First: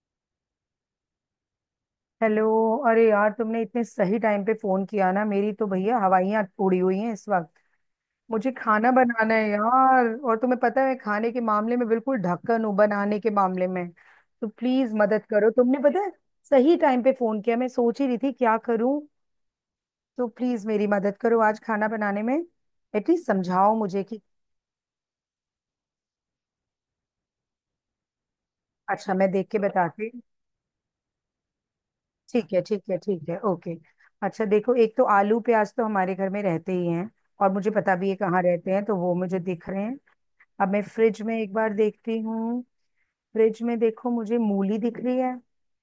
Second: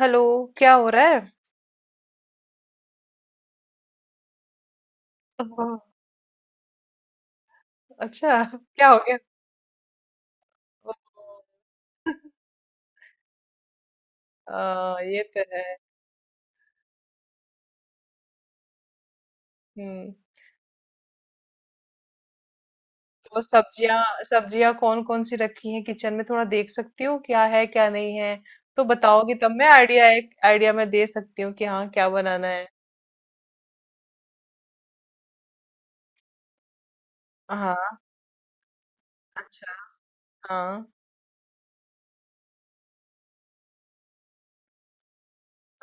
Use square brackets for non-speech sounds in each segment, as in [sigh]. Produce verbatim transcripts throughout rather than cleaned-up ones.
Hello. क्या हो रहा है? हेलो। अरे यार, तुमने इतने सही टाइम पे फोन किया ना, मेरी तो ओह, भैया हवाइयाँ उड़ी हुई हैं इस वक्त। अच्छा मुझे क्या खाना हो गया? बनाना है यार, और तुम्हें पता है ओह। मैं खाने के मामले में बिल्कुल ढक्कन हूँ, बनाने के मामले में। तो प्लीज आ, ये मदद तो करो, है। तुमने पता है सही टाइम पे फोन किया, मैं सोच ही रही थी क्या करूं। हम्म। तो प्लीज मेरी मदद करो आज खाना बनाने में। एटलीस्ट तो समझाओ सब्जियां मुझे कि सब्जियां कौन कौन सी रखी हैं किचन में, थोड़ा देख सकती हूँ क्या है क्या नहीं है। तो अच्छा मैं बताओगी देख तब के मैं आइडिया बताती। एक आइडिया मैं दे सकती हूँ कि हाँ क्या बनाना ठीक है है। ठीक है ठीक है, ओके। अच्छा देखो, एक तो आलू प्याज तो हमारे घर में रहते ही हैं और मुझे पता हाँ। भी है कहाँ रहते हैं, तो वो मुझे दिख अच्छा। रहे हैं। अब मैं हाँ। फ्रिज में एक बार देखती हूँ। फ्रिज में देखो, मुझे मूली दिख रही है।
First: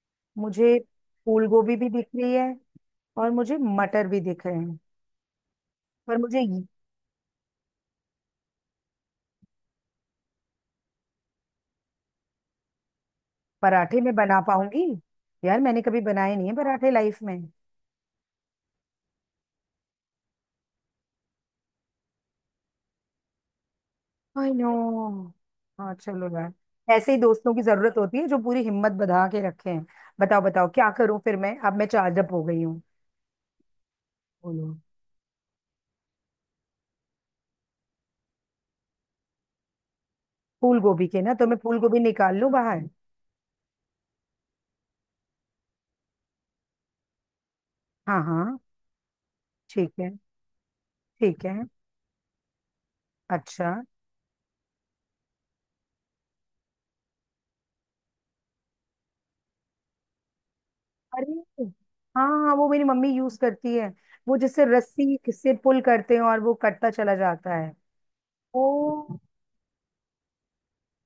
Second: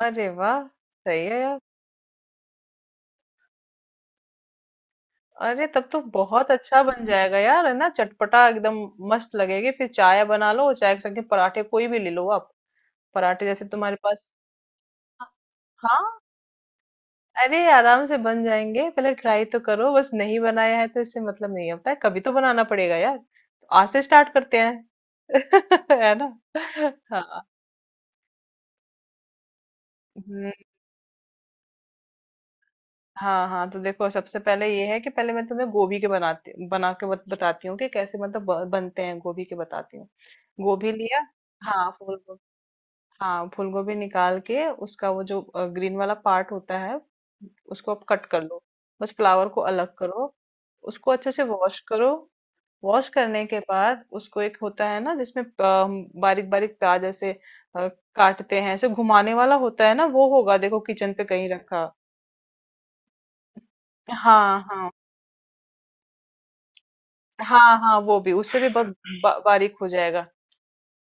अरे वाह। मुझे सही है फूल यार। गोभी भी दिख रही है, और मुझे मटर भी दिख रहे हैं। अरे तब तो पर मुझे बहुत ये- अच्छा बन जाएगा यार, है ना, चटपटा एकदम। मस्त लगेगी फिर। चाय बना लो, चाय के साथ के पराठे कोई भी ले लो आप। पराठे जैसे तुम्हारे पराठे में पास। बना पाऊंगी? यार मैंने कभी हाँ। बनाए नहीं है पराठे लाइफ में। अरे आराम से बन जाएंगे, पहले ट्राई तो करो। बस नहीं बनाया है तो इससे मतलब नहीं होता है, कभी तो बनाना पड़ेगा यार, तो आज से स्टार्ट आई करते नो। हैं। [laughs] हाँ है चलो ना। यार, ऐसे ही हाँ। दोस्तों की जरूरत होती है जो पूरी हिम्मत बधा के रखे हैं। बताओ हम्म, बताओ क्या करूं फिर, मैं अब मैं चार्जअप हो गई हूँ। हाँ हाँ, तो देखो सबसे पहले बोलो। ये है कि पहले मैं तुम्हें गोभी के बनाती बना के बत, बताती हूँ कि कैसे मतलब ब- बनते हैं गोभी के, बताती हूँ। फूल गोभी गोभी लिया। के ना, तो मैं फूल हाँ गोभी फूल निकाल गोभी। लूं बाहर? हाँ फूल गोभी निकाल के उसका वो जो ग्रीन वाला पार्ट होता है उसको आप हाँ कट कर हाँ। लो। बस फ्लावर को ठीक अलग है करो। उसको अच्छे से ठीक है। वॉश करो। वॉश करने के अच्छा। बाद उसको एक होता है ना जिसमें बारीक बारीक प्याज ऐसे अ, काटते हैं, ऐसे घुमाने वाला होता है ना, वो होगा देखो किचन पे अरे कहीं रखा। हाँ हाँ, वो मेरी मम्मी यूज करती है, वो हाँ जिससे हाँ। रस्सी से पुल करते हैं और वो कटता चला जाता है। हाँ हाँ वो भी उससे भी बहुत ओ, बा, बारीक हो जाएगा।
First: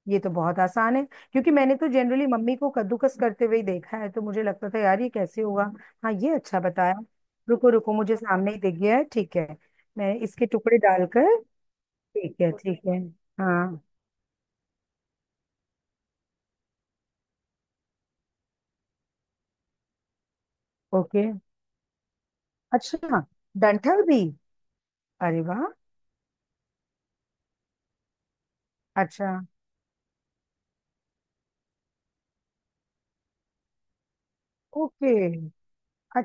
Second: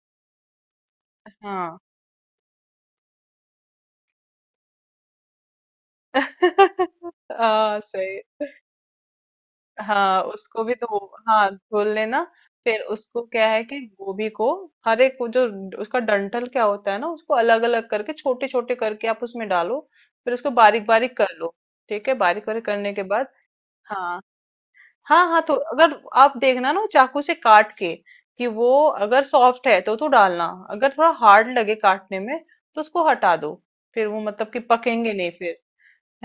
ये तो बहुत आसान है, क्योंकि मैंने हाँ। तो जनरली मम्मी को कद्दूकस करते हुए ही देखा है, तो मुझे लगता था यार ये कैसे होगा। हाँ, ये अच्छा बताया। [laughs] रुको हाँ रुको, मुझे सही। सामने ही दिख गया है। ठीक है, मैं हाँ इसके उसको भी टुकड़े धो। डालकर। हाँ धो लेना। ठीक है फिर ठीक है। उसको क्या है कि हाँ। गोभी को हर एक वो जो उसका डंठल क्या होता है ना उसको अलग अलग करके छोटे छोटे करके आप उसमें डालो। फिर उसको बारीक बारीक ओके। कर लो। ठीक है, बारीक बारीक करने के अच्छा, बाद, डंठल हाँ भी? हाँ अरे हाँ तो वाह। अगर आप देखना ना चाकू से काट के कि वो अगर अच्छा। सॉफ्ट है तो तो डालना, अगर थोड़ा हार्ड लगे काटने में तो उसको हटा दो, फिर वो मतलब कि पकेंगे ओके। नहीं फिर।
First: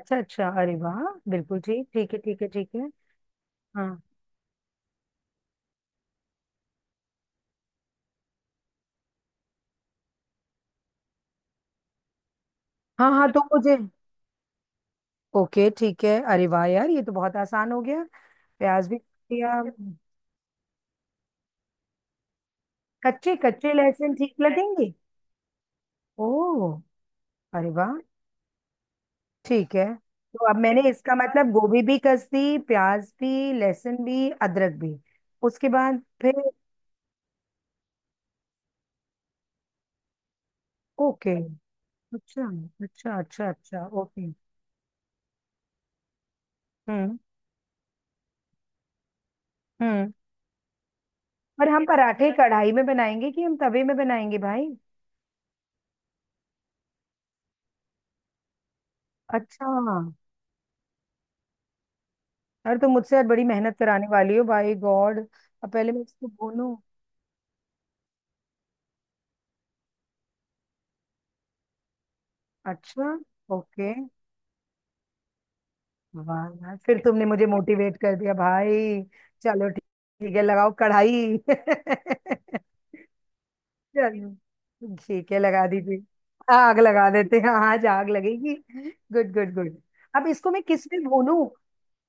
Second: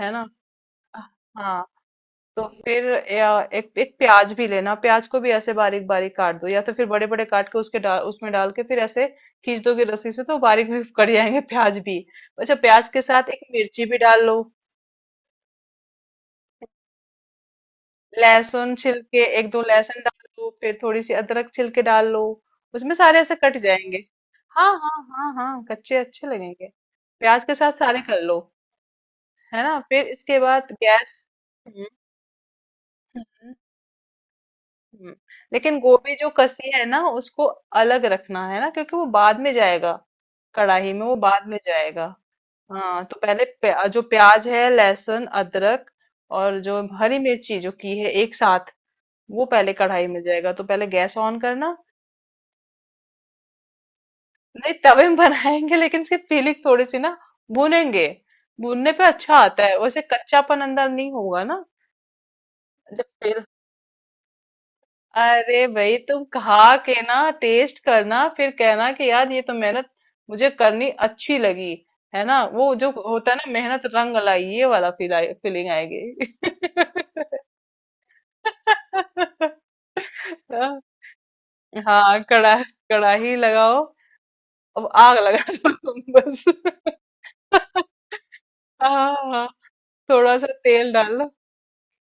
है ना। अच्छा, अरे वाह, बिल्कुल हाँ ठीक। ठीक है ठीक तो है ठीक फिर है। या एक हाँ एक प्याज भी लेना, प्याज को भी ऐसे बारीक बारीक काट दो या तो फिर बड़े बड़े काट के उसके डाल उसमें डाल के फिर ऐसे खींच दोगे रस्सी से तो बारीक भी कट जाएंगे प्याज भी। अच्छा, प्याज के हाँ साथ हाँ एक तो मुझे। मिर्ची भी डाल लो। ओके ठीक है, अरे वाह यार, ये तो बहुत आसान हो गया। लहसुन प्याज भी छिल के एक दो दिया। लहसुन डाल लो, फिर थोड़ी सी अदरक छिल के डाल लो। उसमें सारे ऐसे कच्चे कट कच्चे जाएंगे। लहसुन ठीक हाँ लगेंगे? हाँ। हाँ हाँ कच्चे अच्छे लगेंगे। ओह। प्याज के अरे साथ वाह। सारे कर लो। है ठीक ना है। फिर इसके तो अब बाद मैंने इसका गैस। मतलब गोभी हम्म। भी कस दी, प्याज भी, हम्म। लहसुन भी, अदरक भी। हम्म, उसके लेकिन बाद गोभी जो फिर? कसी है ना उसको अलग रखना है ना क्योंकि वो बाद में जाएगा कढ़ाई में, वो ओके। बाद में जाएगा। अच्छा हाँ अच्छा तो पहले अच्छा, प्या, अच्छा जो ओके। प्याज है लहसुन अदरक और जो हम्म। हरी मिर्ची जो की है एक साथ वो पहले कढ़ाई हम्म। में जाएगा, तो पहले गैस ऑन पर करना। हम पराठे कढ़ाई में बनाएंगे कि हम तवे में बनाएंगे भाई? नहीं तवे में [laughs] बनाएंगे लेकिन इसकी फीलिंग थोड़ी सी ना भूनेंगे, भूनने पे अच्छा आता अच्छा। है वैसे, कच्चापन अंदर नहीं होगा ना। अरे तो जब मुझसे आज तेल, बड़ी मेहनत कराने वाली हो भाई, गॉड। अरे अब पहले भाई मैं तुम इसको भूनूं। खा के ना टेस्ट करना, फिर कहना कि यार ये तो मेहनत मुझे करनी अच्छी लगी। है ना, वो जो अच्छा। होता है ना, मेहनत ओके। रंग लाई, ये वाला फील, फीलिंग आएगी। वाह। यार, फिर तुमने मुझे मोटिवेट कर दिया भाई। चलो ठीक, ठीक है लगाओ कढ़ाई। [laughs] [laughs] हाँ कड़ा, कड़ाही लगाओ। अब चलो। आग ठीक है, लगा लगा दो तुम दीजिए। बस। आग लगा देते हैं। हाँ, आज [laughs] आग लगेगी। हाँ गुड हाँ। Good good. अब थोड़ा सा इसको मैं किस तेल में डालो, भूनूं,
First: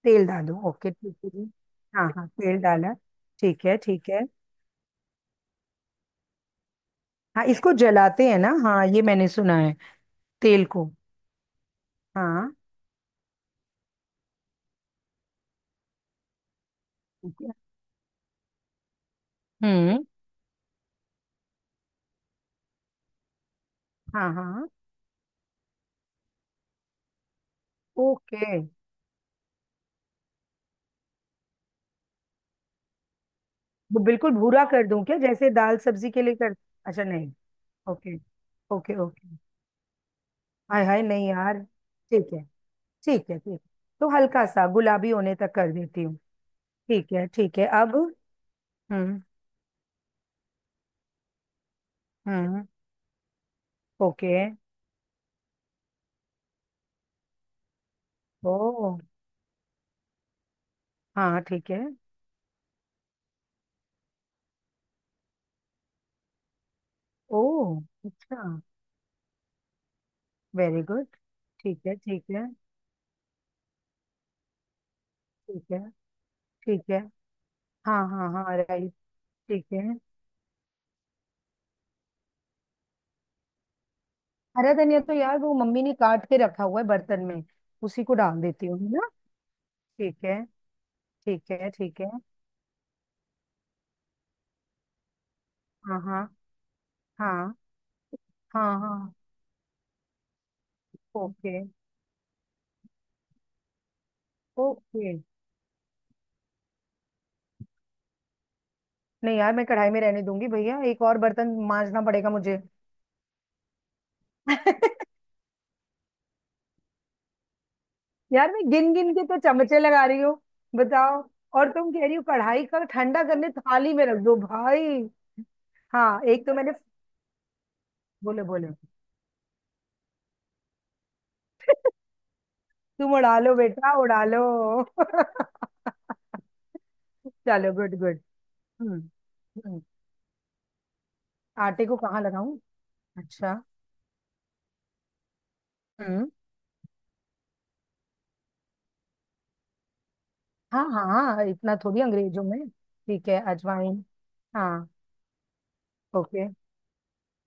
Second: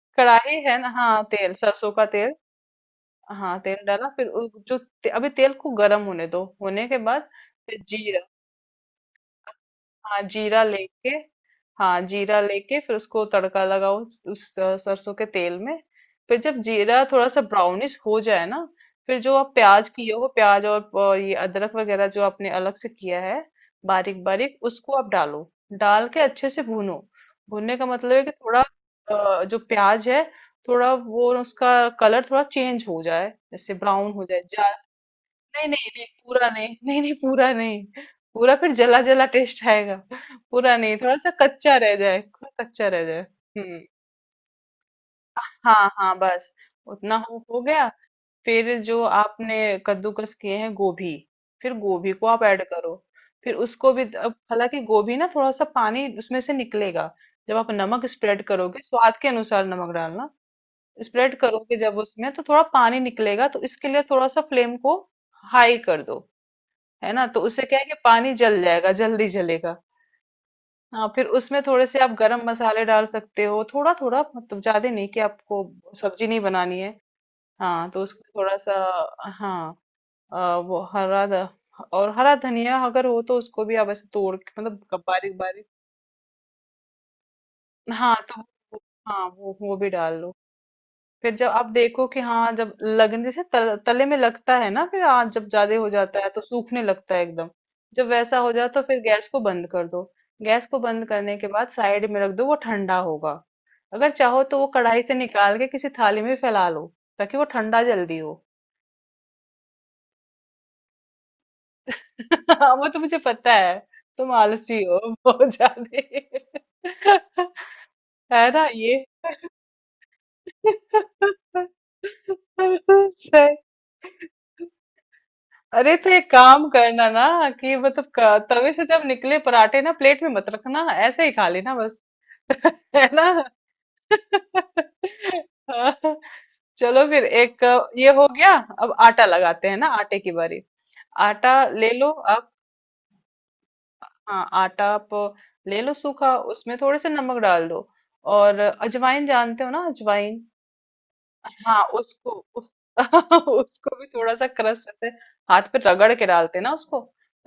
तेल डालूं? कड़ाही है ना, ओके ठीक हाँ है जी। तेल सरसों का हाँ हाँ तेल। तेल डाला। हाँ ठीक है तेल डाला, ठीक है। फिर उ- जो ते, अभी तेल को गर्म होने दो, होने के बाद हाँ, इसको फिर जीरा। जलाते हैं ना, हाँ ये मैंने सुना है, हाँ जीरा तेल को। लेके। हाँ जीरा हाँ लेके फिर उसको तड़का लगाओ उस, उस अ, सरसों के तेल में। फिर जब जीरा थोड़ा ठीक सा है। ब्राउनिश हो जाए ना, फिर जो आप प्याज हम्म। किए हो प्याज और अ, ये अदरक वगैरह जो आपने अलग से किया है बारीक हाँ बारीक हाँ। उसको आप डालो, डाल के अच्छे से भूनो। भूनने का मतलब है कि ओके। थोड़ा अ, जो प्याज है थोड़ा वो उसका कलर थोड़ा चेंज हो जाए, जैसे वो ब्राउन हो बिल्कुल जाए। भूरा कर दूं क्या, जैसे नहीं दाल नहीं नहीं सब्जी के लिए पूरा कर? नहीं नहीं अच्छा नहीं नहीं। पूरा नहीं, ओके पूरा फिर ओके जला जला ओके। टेस्ट आएगा। पूरा हाय नहीं, हाय, थोड़ा नहीं सा यार। कच्चा रह जाए, ठीक है थोड़ा कच्चा रह जाए। ठीक है ठीक है। हम्म। तो हल्का सा गुलाबी होने तक कर हाँ देती हूँ। हाँ बस। ठीक उतना है हो ठीक हो है, गया। अब? फिर जो हम्म। आपने कद्दूकस किए हैं गोभी, फिर गोभी को आप ऐड हम्म। करो। फिर उसको भी अब ओके। हालांकि गोभी ना थोड़ा सा पानी उसमें से निकलेगा जब आप नमक स्प्रेड करोगे, ओ। स्वाद के अनुसार नमक डालना, स्प्रेड हाँ ठीक करोगे है। जब उसमें तो थोड़ा पानी निकलेगा, तो इसके लिए थोड़ा सा फ्लेम को हाई कर दो। है ना, तो ओ, उससे क्या है कि पानी अच्छा, जल जाएगा, जल्दी जलेगा। Very good. हाँ, फिर उसमें ठीक थोड़े है से आप ठीक गरम है मसाले डाल सकते हो थोड़ा थोड़ा, मतलब ज्यादा नहीं कि आपको ठीक है सब्जी नहीं बनानी है। ठीक है। हाँ हाँ तो उसको हाँ हाँ थोड़ा सा, राइट। ठीक हाँ है। अ, वो हरा ध- और हरा धनिया अगर हो तो उसको भी आप ऐसे तोड़ के हरा धनिया मतलब तो बारीक यार वो बारीक। मम्मी ने काट के रखा हुआ है बर्तन में, उसी को हाँ तो डाल देती वो, हूँ है ना। हाँ वो वो भी डाल ठीक लो। है फिर जब ठीक आप है ठीक देखो है। कि हाँ जब लगने जैसे तल, तले में लगता है ना, फिर हाँ जब ज्यादा हो हाँ जाता हाँ है तो सूखने लगता है एकदम, हाँ। जब वैसा हो जाए हाँ तो फिर हाँ। गैस को बंद कर दो। गैस को बंद करने के ओके बाद साइड में रख दो, वो ठंडा होगा। अगर चाहो तो वो कढ़ाई से ओके। निकाल के किसी थाली में फैला लो ताकि वो ठंडा जल्दी हो। नहीं यार, मैं कढ़ाई में रहने दूंगी भैया, एक और बर्तन मांजना पड़ेगा मुझे। [laughs] हाँ, वो तो मुझे पता है, तुम आलसी हो [laughs] बहुत ज्यादा। [laughs] है यार ना मैं गिन ये। गिन के तो चमचे लगा रही हूँ, बताओ, और तुम कह रही हो कढ़ाई का [laughs] ठंडा करने सही। थाली में रख दो भाई। अरे तो हाँ एक एक तो काम मैंने, करना ना कि मतलब बोलो क- तवे बोलो। से जब निकले पराठे ना प्लेट में मत रखना, ऐसे ही खा लेना बस। [laughs] है तुम ना। उड़ा लो बेटा, उड़ा लो। [laughs] [laughs] हाँ, चलो फिर एक चलो गुड ये गुड। हो गया। अब हम्म। आटा लगाते हैं हम्म। ना, आटे की बारी। आटा आटे ले को लो कहाँ आप। लगाऊं? अच्छा। हाँ आटा आप ले लो हम्म। सूखा, उसमें थोड़े से नमक डाल दो और अजवाइन जानते हो ना, अजवाइन। हाँ हाँ। हाँ, इतना हाँ थोड़ी उसको अंग्रेजों में, उस, ठीक [laughs] है उसको अजवाइन। भी थोड़ा सा क्रश हाँ। ऐसे हाथ पे रगड़ के ओके। डालते हैं ना उसको,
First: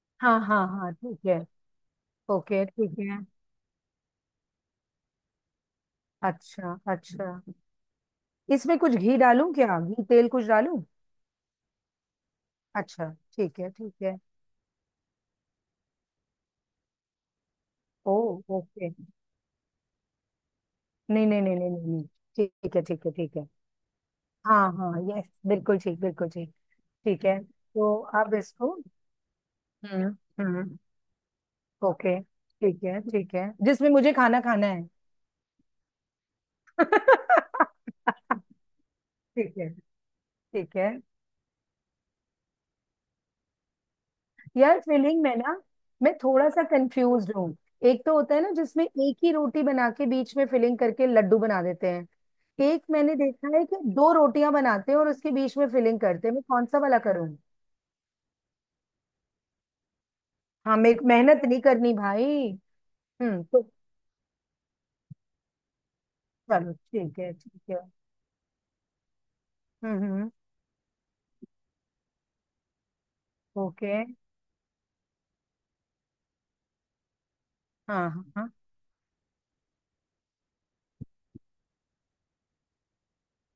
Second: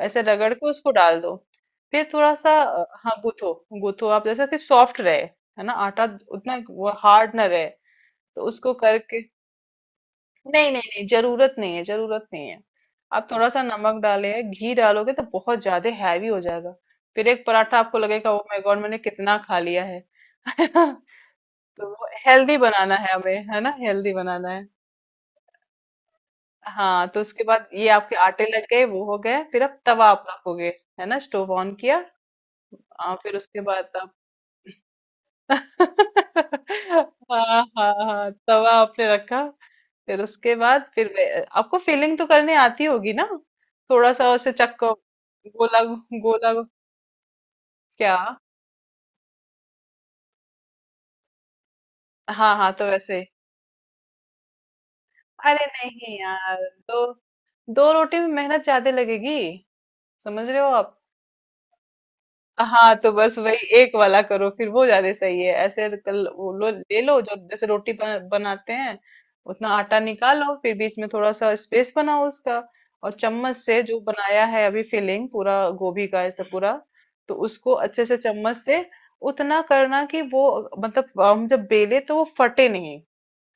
ऐसे हाँ रगड़ हाँ के उसको हाँ डाल ठीक दो। है। फिर थोड़ा सा ओके अ, ठीक हाँ है। गूथो, गूथो आप जैसा कि सॉफ्ट रहे, है ना आटा, उतना अच्छा वो अच्छा। हार्ड ना रहे, तो उसको इसमें कुछ घी करके, डालूं क्या, घी तेल कुछ नहीं डालूं? नहीं नहीं जरूरत नहीं है, जरूरत नहीं है। अच्छा। आप थोड़ा ठीक सा है ठीक नमक है। डाले, घी डालोगे तो बहुत ज्यादा हैवी हो जाएगा। फिर एक पराठा आपको ओ। लगेगा ओ माय गॉड ओके। मैंने कितना खा लिया है। [laughs] है ना। नहीं नहीं नहीं नहीं नहीं तो नहीं। वो ठीक हेल्दी है बनाना ठीक है है हमें, ठीक है। है ना, हेल्दी बनाना है। हाँ हाँ, यस बिल्कुल ठीक, बिल्कुल ठीक। हाँ तो ठीक है, उसके बाद ये तो आपके अब आटे लग इसको। गए, वो हो गए, फिर आप तवा हम्म। आप रखोगे, हम्म। है ना, स्टोव ऑन किया। ओके ठीक है आ, ठीक फिर है, उसके जिसमें बाद आप मुझे खाना खाना है। [laughs] [laughs] हाँ हाँ हाँ तवा आपने रखा ठीक है। फिर उसके ठीक है, बाद फिर वे- आपको फीलिंग तो करने आती होगी ना, थोड़ा सा उसे यार चक्को, फिलिंग में ना गोला मैं थोड़ा गोला। सा कंफ्यूज हूँ। एक तो क्या, होता है ना जिसमें एक ही रोटी बना के बीच में फिलिंग करके लड्डू बना देते हैं, हाँ हाँ एक तो मैंने वैसे, देखा है कि दो रोटियां बनाते हैं और उसके बीच अरे में फिलिंग नहीं करते हैं, मैं यार, कौन सा वाला दो करूँ? दो रोटी में मेहनत ज्यादा लगेगी, समझ रहे हो हाँ मेरे आप? को मेहनत नहीं करनी भाई। हाँ तो बस हम्म, तो वही एक वाला करो फिर, वो ज्यादा सही है ऐसे, कल वो लो चलो ले ठीक लो है जो ठीक जैसे है। रोटी बना- बनाते हैं उतना हम्म आटा हम्म हम्म, निकालो, फिर बीच में थोड़ा सा स्पेस बनाओ उसका और चम्मच से ओके। जो बनाया है अभी फिलिंग, पूरा गोभी का ऐसा पूरा, तो उसको हाँ अच्छे से हाँ हाँ। चम्मच से उतना करना कि वो मतलब हम जब बेले तो वो फटे नहीं,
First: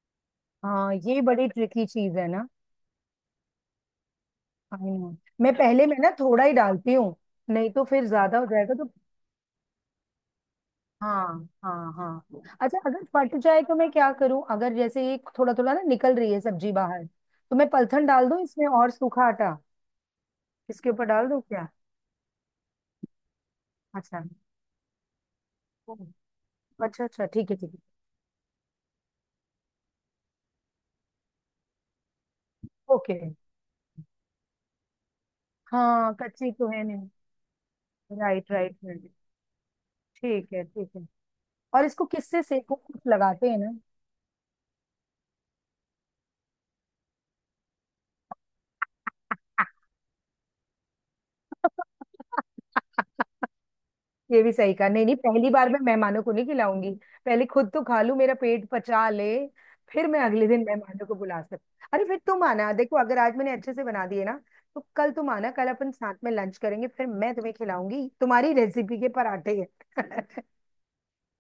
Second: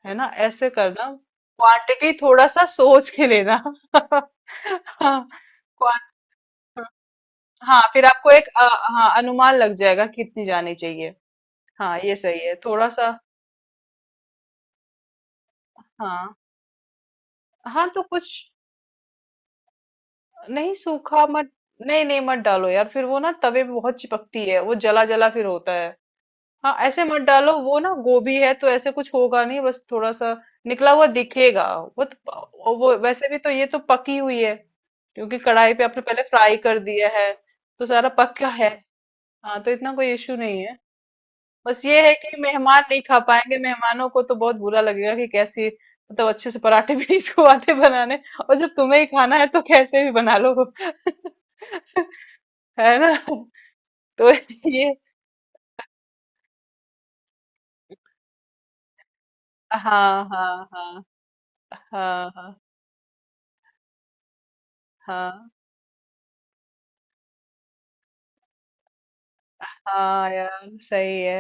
है ना ऐसे हाँ, करना। ये बड़ी ट्रिकी क्वांटिटी चीज है थोड़ा ना। सा सोच के लेना। [laughs] आई नो, हाँ मैं पहले में ना थोड़ा ही डालती हूँ, नहीं हाँ, तो फिर फिर आपको ज्यादा हो एक अ, जाएगा तो। हाँ अनुमान लग जाएगा कितनी जानी चाहिए। हाँ हाँ हाँ ये हाँ, सही है अच्छा थोड़ा अगर सा। फट जाए तो मैं क्या करूं, अगर जैसे ये थोड़ा थोड़ा ना निकल रही हाँ है सब्जी बाहर, तो मैं हाँ तो पलथन डाल कुछ दूं इसमें, और सूखा आटा नहीं, इसके ऊपर सूखा डाल दूं मत, क्या? नहीं नहीं मत डालो यार, फिर वो ना तवे पे बहुत अच्छा। चिपकती है, वो जला जला फिर होता है। हम्म, हाँ ऐसे अच्छा मत अच्छा, ठीक डालो, है ठीक वो है। ना गोभी है तो ऐसे कुछ होगा नहीं, बस थोड़ा सा निकला हुआ दिखेगा, वो तो, वो ओके। वैसे भी तो ये तो पकी हुई है क्योंकि कढ़ाई पे आपने हाँ, पहले कच्ची फ्राई तो कर है दिया नहीं। है, तो सारा पक्का राइट है। Right right. हाँ तो इतना कोई इश्यू ठीक नहीं है है, ठीक है। बस और ये इसको है कि किससे सेको, मेहमान नहीं कुछ खा लगाते पाएंगे, हैं ना? मेहमानों को तो बहुत बुरा लगेगा कि कैसी मतलब अच्छे से पराठे [laughs] भी नहीं को आते बनाने, और जब तुम्हें ही खाना है तो कैसे भी बना लो। [laughs] [laughs] है ना, तो ये भी सही कहा, ये, नहीं नहीं, पहली बार मैं मेहमानों को नहीं खिलाऊंगी, पहले खुद तो खा लूं, मेरा पेट पचा ले, फिर मैं हाँ अगले दिन हाँ हाँ मेहमानों को बुला सकती। अरे फिर हाँ तुम हाँ आना, देखो अगर आज मैंने अच्छे से बना दिए ना, तो कल तुम आना, हाँ कल अपन साथ में लंच करेंगे, फिर मैं तुम्हें खिलाऊंगी तुम्हारी रेसिपी के पराठे। [laughs] हाँ यार सही है,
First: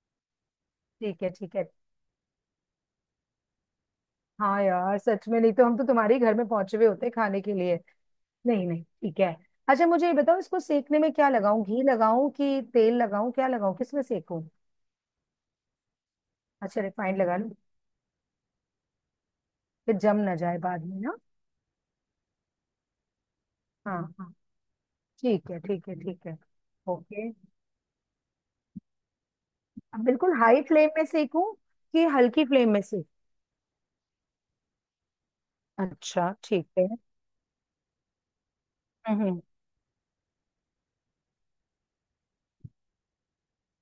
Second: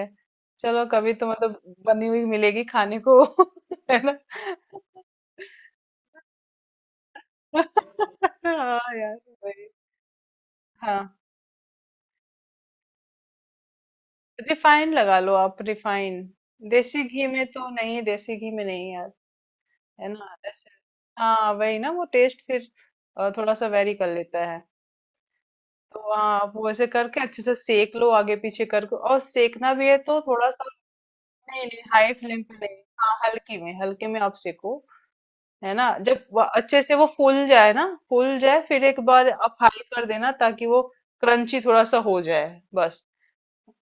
चलो कभी ठीक तो है ठीक मतलब है। बनी हुई मिलेगी खाने को। [laughs] है ना। हाँ यार सच में, नहीं तो हम तो तुम्हारे ही घर में पहुंचे हुए होते खाने के लिए। नहीं नहीं, हाँ यार ठीक है। सही। अच्छा मुझे ये बताओ, इसको सेकने में हाँ क्या लगाऊं, घी लगाऊं कि तेल लगाऊं, क्या लगाऊं, किसमें सेकूं? रिफाइन लगा लो आप, रिफाइन, अच्छा, देसी रिफाइंड घी लगा में लूं? तो नहीं, देसी घी में नहीं यार। फिर है जम ना ना जाए ऐसे, बाद में ना। हाँ वही ना, वो टेस्ट फिर अ, थोड़ा सा वेरी हाँ कर हाँ। लेता है। ठीक है ठीक है तो हाँ ठीक है। आप वो ऐसे करके ओके, अच्छे से सेक लो आगे पीछे करके, और सेकना भी है अब तो बिल्कुल थोड़ा हाई सा, फ्लेम में सेकूं नहीं नहीं कि हाई फ्लेम हल्की पे फ्लेम में नहीं, सेक? हाँ हल्की में हल्के में आप सेको, है ना। जब अच्छा वो ठीक अच्छे है। से वो फूल जाए ना, फूल जाए फिर एक बार हम्म। आप हाई कर देना ताकि वो क्रंची थोड़ा सा हो जाए, बस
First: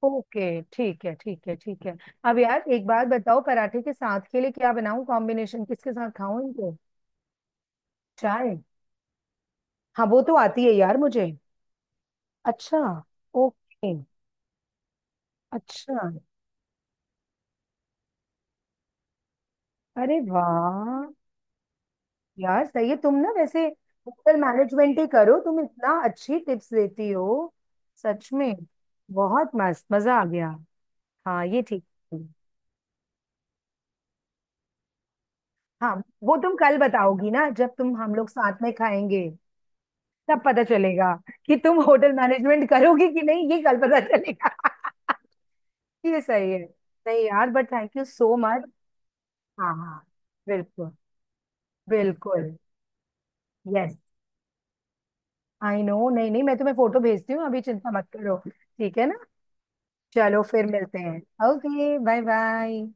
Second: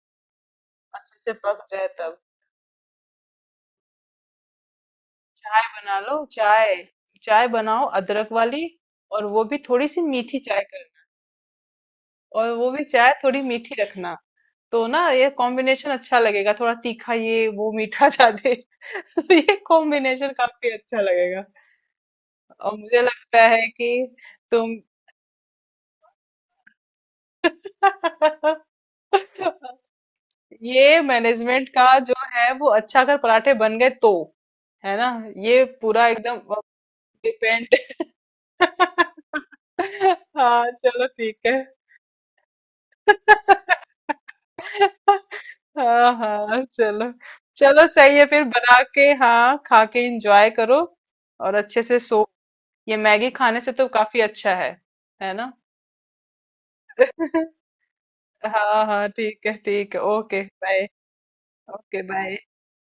ओके ठीक है अच्छे से ठीक है पक ठीक जाए है। तब। अब यार एक बात बताओ, पराठे के साथ के लिए क्या बनाऊं, चाय कॉम्बिनेशन किसके बना साथ लो खाऊं चाय, इनको? चाय बनाओ अदरक चाय। वाली, और वो भी थोड़ी सी हाँ वो तो मीठी चाय, आती है यार मुझे। और वो अच्छा। भी चाय थोड़ी मीठी ओके। रखना तो ना ये कॉम्बिनेशन अच्छा। अच्छा लगेगा, थोड़ा तीखा ये, वो मीठा ज्यादा। [laughs] तो ये अरे कॉम्बिनेशन काफी अच्छा वाह, लगेगा यार और सही है मुझे तुम ना, लगता है वैसे कि होटल तुम। मैनेजमेंट ही करो तुम, इतना अच्छी टिप्स देती हो। सच में, [laughs] बहुत मस्त, मजा आ गया। ये हाँ ये मैनेजमेंट ठीक का जो है। है वो अच्छा अगर पराठे बन गए तो, है ना, ये हाँ, पूरा वो एकदम तुम कल बताओगी ना, जब डिपेंड। तुम हम लोग साथ में खाएंगे, [laughs] तब पता हाँ चलो चलेगा ठीक है। कि तुम होटल मैनेजमेंट करोगी कि नहीं, ये कल [laughs] पता चलेगा। [laughs] [laughs] हाँ ये सही है। हाँ चलो, नहीं यार, बट चलो थैंक यू सही है सो फिर मच। बना के हाँ हाँ खा हाँ। के इंजॉय करो बिल्कुल। और अच्छे से सो, बिल्कुल। ये मैगी खाने से तो यस। काफी अच्छा है है ना। आई नो, नहीं नहीं, मैं तुम्हें फोटो भेजती हूँ [laughs] अभी, चिंता मत करो, हाँ ठीक है हाँ ना। ठीक है ठीक है चलो ओके फिर बाय, मिलते हैं, okay okay bye bye. Bye.